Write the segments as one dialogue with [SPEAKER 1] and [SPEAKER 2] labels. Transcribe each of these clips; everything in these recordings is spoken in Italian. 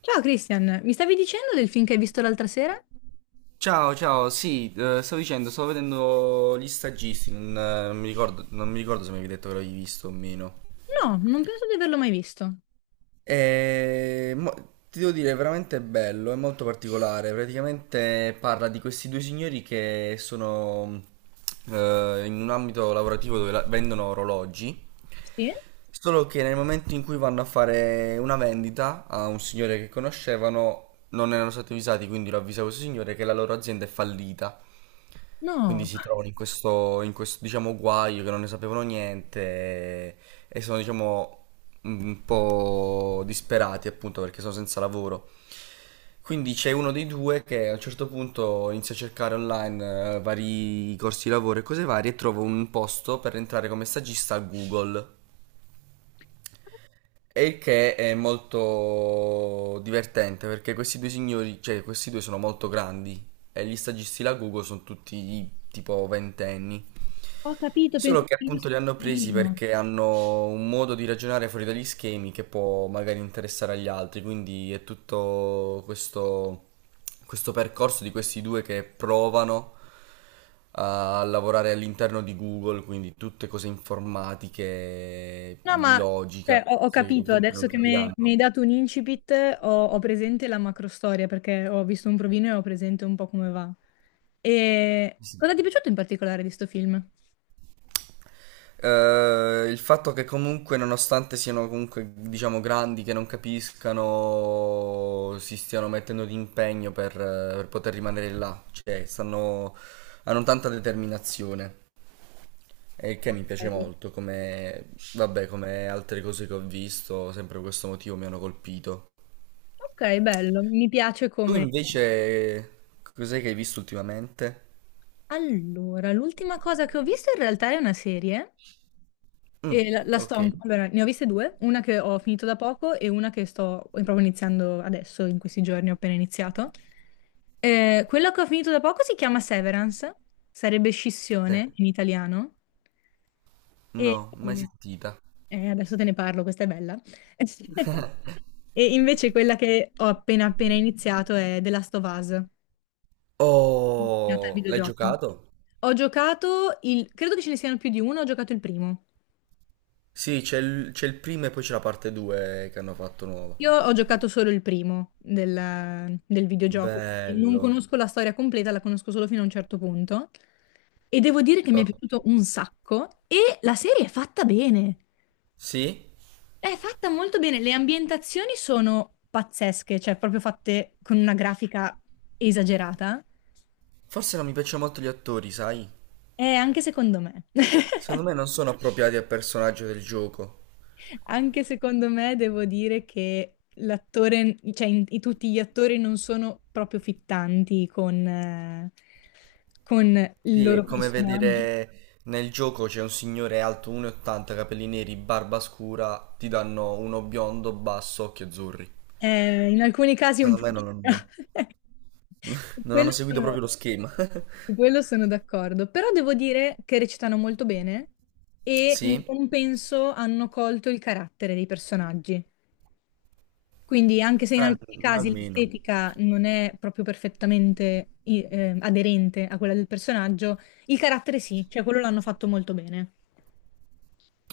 [SPEAKER 1] Ciao Christian, mi stavi dicendo del film che hai visto l'altra sera?
[SPEAKER 2] Ciao, ciao, sì, stavo dicendo, stavo vedendo Gli Stagisti, non mi ricordo, non mi ricordo se mi avevi detto che l'avevi visto o meno.
[SPEAKER 1] No, non penso di averlo mai visto.
[SPEAKER 2] E, ti devo dire, è veramente bello, è molto particolare. Praticamente parla di questi due signori che sono in un ambito lavorativo dove vendono orologi.
[SPEAKER 1] Sì?
[SPEAKER 2] Solo che nel momento in cui vanno a fare una vendita a un signore che conoscevano, non erano stati avvisati, quindi lo avvisa questo signore che la loro azienda è fallita. Quindi
[SPEAKER 1] No.
[SPEAKER 2] si trovano in questo, diciamo, guaio che non ne sapevano niente e, e sono, diciamo, un po' disperati appunto perché sono senza lavoro. Quindi c'è uno dei due che a un certo punto inizia a cercare online vari corsi di lavoro e cose varie e trova un posto per entrare come stagista a Google. E il che è molto divertente perché questi due signori, cioè questi due sono molto grandi e gli stagisti la Google sono tutti tipo ventenni.
[SPEAKER 1] Ho capito,
[SPEAKER 2] Solo
[SPEAKER 1] penso che
[SPEAKER 2] che
[SPEAKER 1] l'hai
[SPEAKER 2] appunto
[SPEAKER 1] visto
[SPEAKER 2] li hanno
[SPEAKER 1] un
[SPEAKER 2] presi
[SPEAKER 1] filmino.
[SPEAKER 2] perché hanno un modo di ragionare fuori dagli schemi che può magari interessare agli altri, quindi è tutto questo, questo percorso di questi due che provano a lavorare all'interno di Google, quindi tutte cose informatiche,
[SPEAKER 1] No,
[SPEAKER 2] di
[SPEAKER 1] ma
[SPEAKER 2] logica,
[SPEAKER 1] cioè, ho
[SPEAKER 2] cose che
[SPEAKER 1] capito,
[SPEAKER 2] comunque
[SPEAKER 1] adesso
[SPEAKER 2] non
[SPEAKER 1] che
[SPEAKER 2] capiranno.
[SPEAKER 1] mi hai dato un incipit, ho presente la macrostoria perché ho visto un provino e ho presente un po' come va. E cosa
[SPEAKER 2] Sì.
[SPEAKER 1] ti è piaciuto in particolare di sto film?
[SPEAKER 2] Il fatto che comunque, nonostante siano comunque, diciamo, grandi, che non capiscano, si stiano mettendo di impegno per poter rimanere là, cioè stanno, hanno tanta determinazione. E il che mi piace
[SPEAKER 1] Ok.
[SPEAKER 2] molto, come, vabbè, come altre cose che ho visto, sempre per questo motivo mi hanno colpito.
[SPEAKER 1] Ok, bello, mi piace
[SPEAKER 2] Tu
[SPEAKER 1] come...
[SPEAKER 2] invece cos'è che hai visto ultimamente?
[SPEAKER 1] Allora, l'ultima cosa che ho visto in realtà è una serie.
[SPEAKER 2] Mm,
[SPEAKER 1] E
[SPEAKER 2] ok.
[SPEAKER 1] allora, ne ho viste due, una che ho finito da poco e una che sto proprio iniziando adesso, in questi giorni ho appena iniziato. Quella che ho finito da poco si chiama Severance, sarebbe
[SPEAKER 2] Eh,
[SPEAKER 1] scissione in italiano, e
[SPEAKER 2] no, mai
[SPEAKER 1] eh,
[SPEAKER 2] sentita.
[SPEAKER 1] adesso te ne parlo, questa è bella. E invece quella che ho appena appena iniziato è The Last of Us, nata al
[SPEAKER 2] Oh, l'hai
[SPEAKER 1] videogioco.
[SPEAKER 2] giocato?
[SPEAKER 1] Ho giocato il, credo che ce ne siano più di uno, ho giocato il primo.
[SPEAKER 2] Sì, c'è il primo e poi c'è la parte 2 che hanno fatto nuova.
[SPEAKER 1] Io ho giocato solo il primo del videogioco, quindi non
[SPEAKER 2] Bello.
[SPEAKER 1] conosco la storia completa, la conosco solo fino a un certo punto. E devo dire che mi è
[SPEAKER 2] Oh,
[SPEAKER 1] piaciuto un sacco e la serie è fatta bene.
[SPEAKER 2] sì?
[SPEAKER 1] È fatta molto bene, le ambientazioni sono pazzesche, cioè proprio fatte con una grafica esagerata.
[SPEAKER 2] Forse non mi piacciono molto gli attori, sai?
[SPEAKER 1] E anche secondo me.
[SPEAKER 2] Secondo me non sono appropriati al personaggio del gioco.
[SPEAKER 1] Anche secondo me devo dire che l'attore, cioè tutti gli attori non sono proprio fittanti con il
[SPEAKER 2] Sì, è
[SPEAKER 1] loro
[SPEAKER 2] come
[SPEAKER 1] personaggio.
[SPEAKER 2] vedere nel gioco c'è un signore alto 1,80, capelli neri, barba scura, ti danno uno biondo, basso, occhi azzurri.
[SPEAKER 1] In alcuni casi un
[SPEAKER 2] Secondo me
[SPEAKER 1] pochino.
[SPEAKER 2] non hanno,
[SPEAKER 1] Su
[SPEAKER 2] non
[SPEAKER 1] Quello
[SPEAKER 2] hanno seguito
[SPEAKER 1] sono,
[SPEAKER 2] proprio lo schema.
[SPEAKER 1] su quello sono d'accordo, però devo dire che recitano molto bene e in
[SPEAKER 2] Sì?
[SPEAKER 1] compenso hanno colto il carattere dei personaggi. Quindi anche se in
[SPEAKER 2] Al-
[SPEAKER 1] alcuni casi
[SPEAKER 2] almeno.
[SPEAKER 1] l'estetica non è proprio perfettamente aderente a quella del personaggio, il carattere sì, cioè quello l'hanno fatto molto bene.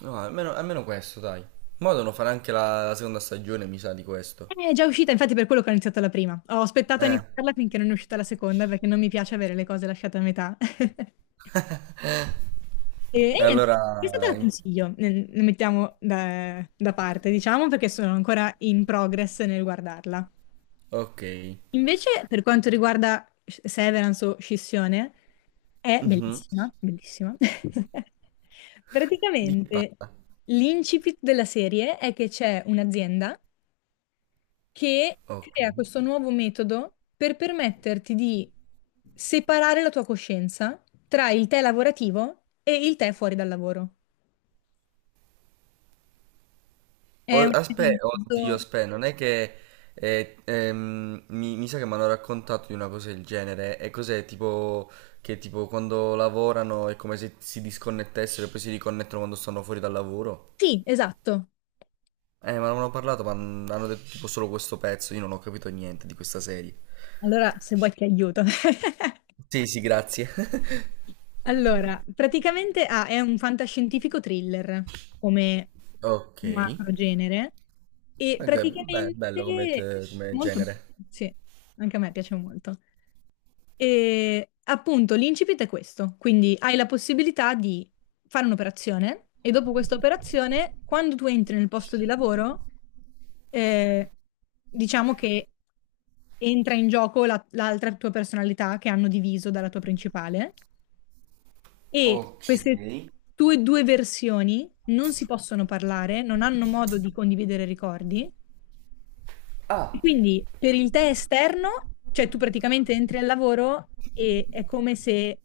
[SPEAKER 2] No, almeno questo, dai. Mo' devono fare anche la seconda stagione, mi sa, di questo.
[SPEAKER 1] È già uscita, infatti per quello che ho iniziato la prima. Ho aspettato a
[SPEAKER 2] Eh,
[SPEAKER 1] iniziarla finché non è uscita la seconda perché non mi piace avere le cose lasciate a metà. E
[SPEAKER 2] E
[SPEAKER 1] niente, questa te
[SPEAKER 2] allora...
[SPEAKER 1] la consiglio, ne mettiamo da parte, diciamo, perché sono ancora in progress nel guardarla.
[SPEAKER 2] Ok.
[SPEAKER 1] Invece, per quanto riguarda Severance o Scissione, è
[SPEAKER 2] Mhm.
[SPEAKER 1] bellissima, bellissima.
[SPEAKER 2] Di che
[SPEAKER 1] Praticamente
[SPEAKER 2] parla?
[SPEAKER 1] l'incipit della serie è che c'è un'azienda che
[SPEAKER 2] Ok.
[SPEAKER 1] crea questo nuovo metodo per permetterti di separare la tua coscienza tra il te lavorativo e il te fuori dal lavoro. È un
[SPEAKER 2] Aspe, oddio,
[SPEAKER 1] mezzo...
[SPEAKER 2] aspe, non è che mi sa che mi hanno raccontato di una cosa del genere. E cos'è? Tipo che tipo quando lavorano è come se si disconnettessero e poi si riconnettono quando stanno fuori dal lavoro.
[SPEAKER 1] Sì, esatto.
[SPEAKER 2] Ma non hanno parlato, ma hanno detto tipo solo questo pezzo. Io non ho capito niente di questa serie.
[SPEAKER 1] Allora, se vuoi ti aiuto.
[SPEAKER 2] Sì, sì, grazie.
[SPEAKER 1] Allora, praticamente è un fantascientifico thriller come
[SPEAKER 2] Ok.
[SPEAKER 1] macro genere e
[SPEAKER 2] Ok, beh, bello come,
[SPEAKER 1] praticamente
[SPEAKER 2] come
[SPEAKER 1] molto bello,
[SPEAKER 2] genere.
[SPEAKER 1] sì, anche a me piace molto. E appunto l'incipit è questo, quindi hai la possibilità di fare un'operazione e dopo questa operazione, quando tu entri nel posto di lavoro, eh, diciamo che entra in gioco l'altra tua personalità che hanno diviso dalla tua principale e
[SPEAKER 2] Ok.
[SPEAKER 1] queste tue due versioni non si possono parlare, non hanno modo di condividere ricordi. E
[SPEAKER 2] Ah,
[SPEAKER 1] quindi per il te esterno, cioè tu praticamente entri al lavoro e è come se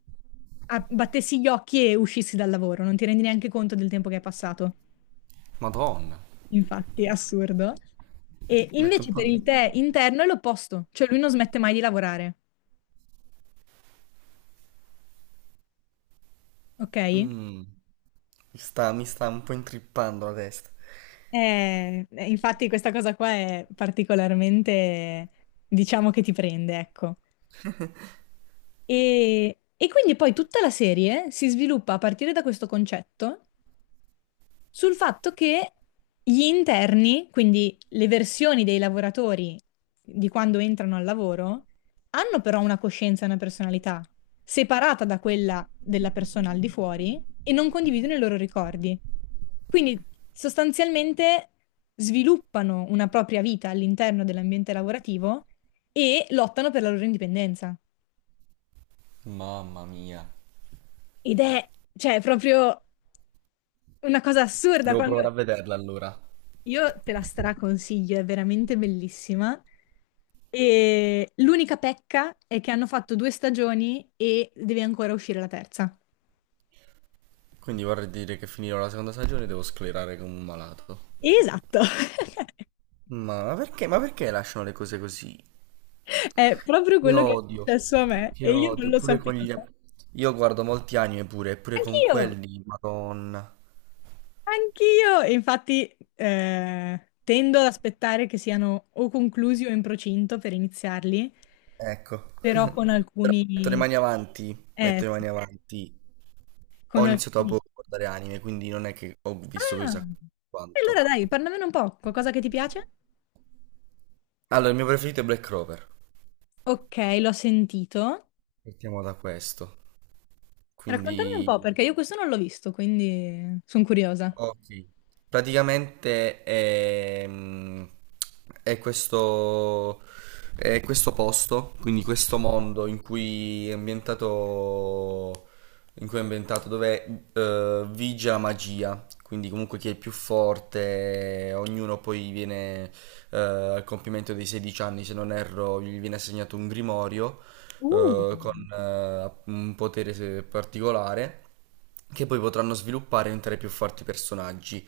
[SPEAKER 1] battessi gli occhi e uscissi dal lavoro, non ti rendi neanche conto del tempo che è passato.
[SPEAKER 2] madonna.
[SPEAKER 1] Infatti, è assurdo. E
[SPEAKER 2] Metto un
[SPEAKER 1] invece
[SPEAKER 2] po'
[SPEAKER 1] per
[SPEAKER 2] di...
[SPEAKER 1] il te interno è l'opposto, cioè lui non smette mai di lavorare, ok?
[SPEAKER 2] Mm. Mi sta un po' intrippando la testa.
[SPEAKER 1] Infatti questa cosa qua è particolarmente, diciamo che ti prende, ecco. E quindi poi tutta la serie si sviluppa a partire da questo concetto sul fatto che gli interni, quindi le versioni dei lavoratori di quando entrano al lavoro, hanno però una coscienza e una personalità separata da quella della persona al di fuori e non condividono i loro ricordi. Quindi sostanzialmente sviluppano una propria vita all'interno dell'ambiente lavorativo e lottano per la loro indipendenza.
[SPEAKER 2] Mamma mia.
[SPEAKER 1] Ed è, cioè, proprio una cosa assurda
[SPEAKER 2] Devo
[SPEAKER 1] quando...
[SPEAKER 2] provare a vederla allora.
[SPEAKER 1] Io te la straconsiglio, è veramente bellissima. E l'unica pecca è che hanno fatto due stagioni e deve ancora uscire la terza.
[SPEAKER 2] Quindi vorrei dire che finirò la seconda stagione e devo sclerare come un malato.
[SPEAKER 1] Esatto,
[SPEAKER 2] Ma perché lasciano le cose così?
[SPEAKER 1] è proprio
[SPEAKER 2] Che
[SPEAKER 1] quello che è
[SPEAKER 2] odio.
[SPEAKER 1] successo a me
[SPEAKER 2] Che
[SPEAKER 1] e io non
[SPEAKER 2] odio.
[SPEAKER 1] lo
[SPEAKER 2] Pure con
[SPEAKER 1] sapevo.
[SPEAKER 2] gli... Io guardo molti anime pure, pure con
[SPEAKER 1] Anch'io,
[SPEAKER 2] quelli, madonna.
[SPEAKER 1] anch'io. E infatti tendo ad aspettare che siano o conclusi o in procinto per iniziarli,
[SPEAKER 2] Ecco.
[SPEAKER 1] però con
[SPEAKER 2] Però metto le
[SPEAKER 1] alcuni...
[SPEAKER 2] mani avanti.
[SPEAKER 1] eh,
[SPEAKER 2] Metto le mani avanti. Ho
[SPEAKER 1] con
[SPEAKER 2] iniziato a
[SPEAKER 1] alcuni...
[SPEAKER 2] guardare anime, quindi non è che ho visto
[SPEAKER 1] Ah,
[SPEAKER 2] chissà
[SPEAKER 1] e allora
[SPEAKER 2] quanto.
[SPEAKER 1] dai, parlamene un po', qualcosa che ti piace?
[SPEAKER 2] Allora, il mio preferito è Black Clover.
[SPEAKER 1] Ok, l'ho sentito.
[SPEAKER 2] Partiamo da questo.
[SPEAKER 1] Raccontami un
[SPEAKER 2] Quindi,
[SPEAKER 1] po', perché io questo non l'ho visto, quindi sono curiosa.
[SPEAKER 2] ok. Praticamente è, questo, è questo posto, quindi questo mondo in cui è ambientato, in cui è ambientato dove vige la magia. Quindi comunque chi è il più forte, ognuno poi viene al compimento dei 16 anni, se non erro, gli viene assegnato un grimorio
[SPEAKER 1] Uh.
[SPEAKER 2] con un potere particolare che poi potranno sviluppare e diventare più forti personaggi.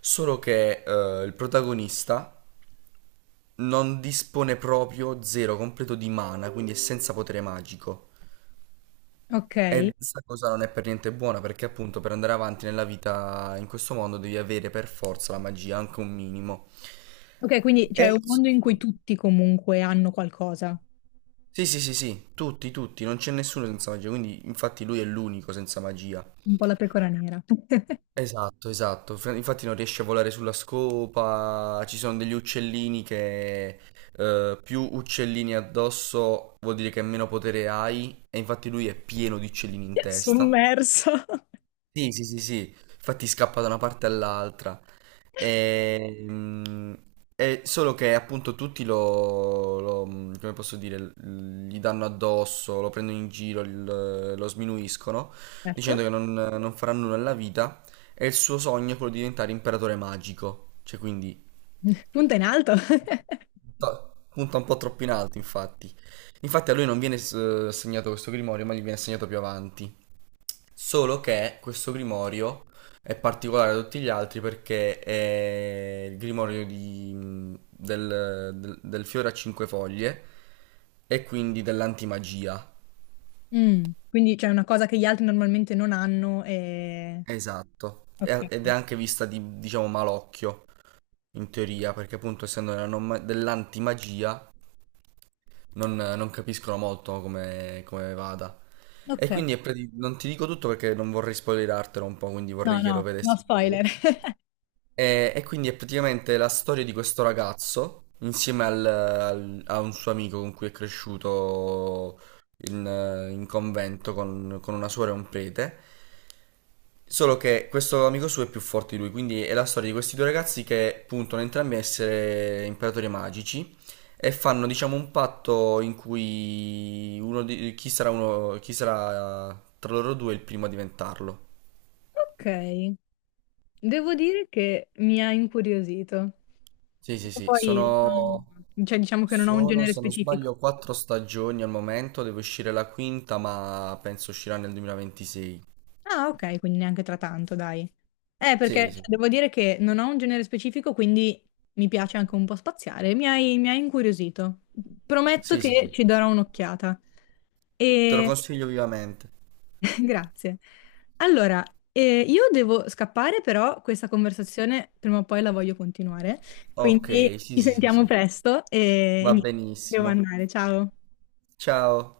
[SPEAKER 2] Solo che il protagonista non dispone proprio zero completo di mana, quindi è senza potere magico.
[SPEAKER 1] Ok.
[SPEAKER 2] E questa cosa non è per niente buona perché appunto per andare avanti nella vita in questo mondo devi avere per forza la magia, anche un minimo.
[SPEAKER 1] Ok, quindi c'è
[SPEAKER 2] E...
[SPEAKER 1] un mondo in cui tutti comunque hanno qualcosa,
[SPEAKER 2] sì, sì, sì, sì, tutti, tutti, non c'è nessuno senza magia, quindi infatti lui è l'unico senza magia.
[SPEAKER 1] un po' la pecora nera.
[SPEAKER 2] Esatto, esatto. Infatti non riesce a volare sulla scopa, ci sono degli uccellini che più uccellini addosso vuol dire che meno potere hai e infatti lui è pieno di uccellini in testa.
[SPEAKER 1] Sommerso.
[SPEAKER 2] Sì, sì, sì, sì, infatti scappa da una parte all'altra. Ehm, È solo che appunto tutti lo, lo- come posso dire, l- gli danno addosso, lo prendono in giro, lo sminuiscono,
[SPEAKER 1] Certo.
[SPEAKER 2] dicendo che non farà nulla nella vita e il suo sogno è quello di diventare imperatore magico. Cioè, quindi
[SPEAKER 1] Punta in alto.
[SPEAKER 2] punta un po' troppo in alto, infatti. Infatti a lui non viene assegnato questo grimorio, ma gli viene assegnato più avanti. Solo che questo grimorio è particolare da tutti gli altri perché è il grimorio del fiore a cinque foglie e quindi dell'antimagia.
[SPEAKER 1] Mm, quindi c'è una cosa che gli altri normalmente non hanno e...
[SPEAKER 2] Esatto.
[SPEAKER 1] Ok.
[SPEAKER 2] Ed è anche vista di, diciamo, malocchio in teoria, perché appunto essendo nella non ma- dell'antimagia non capiscono molto come, come vada.
[SPEAKER 1] Ok.
[SPEAKER 2] E quindi è non ti dico tutto perché non vorrei spoilerartelo un po', quindi
[SPEAKER 1] No,
[SPEAKER 2] vorrei che lo
[SPEAKER 1] no, no
[SPEAKER 2] vedessi tu.
[SPEAKER 1] spoiler.
[SPEAKER 2] E quindi è praticamente la storia di questo ragazzo insieme a un suo amico con cui è cresciuto in, in convento con una suora e un prete. Solo che questo amico suo è più forte di lui, quindi è la storia di questi due ragazzi che puntano entrambi a essere imperatori magici e fanno, diciamo, un patto in cui uno di- chi sarà uno, chi sarà tra loro due il primo a diventarlo.
[SPEAKER 1] Ok. Devo dire che mi ha incuriosito.
[SPEAKER 2] Sì, sì, sì,
[SPEAKER 1] Poi,
[SPEAKER 2] sono
[SPEAKER 1] cioè, diciamo che non ho un
[SPEAKER 2] sono,
[SPEAKER 1] genere
[SPEAKER 2] se non
[SPEAKER 1] specifico.
[SPEAKER 2] sbaglio, quattro stagioni al momento, deve uscire la quinta, ma penso uscirà nel 2026.
[SPEAKER 1] Ah, ok, quindi neanche tra tanto, dai. Perché
[SPEAKER 2] Sì,
[SPEAKER 1] cioè,
[SPEAKER 2] sì,
[SPEAKER 1] devo dire che non ho un genere specifico, quindi mi piace anche un po' spaziare. Mi hai incuriosito. Prometto
[SPEAKER 2] sì, sì, sì.
[SPEAKER 1] che ci darò un'occhiata.
[SPEAKER 2] Te lo
[SPEAKER 1] E
[SPEAKER 2] consiglio vivamente.
[SPEAKER 1] grazie. Allora, io devo scappare, però questa conversazione prima o poi la voglio continuare,
[SPEAKER 2] Ok,
[SPEAKER 1] quindi
[SPEAKER 2] sì,
[SPEAKER 1] ci
[SPEAKER 2] sì, sì,
[SPEAKER 1] sentiamo
[SPEAKER 2] sì.
[SPEAKER 1] presto e
[SPEAKER 2] Va
[SPEAKER 1] niente, devo
[SPEAKER 2] benissimo.
[SPEAKER 1] andare. Ciao.
[SPEAKER 2] Ciao.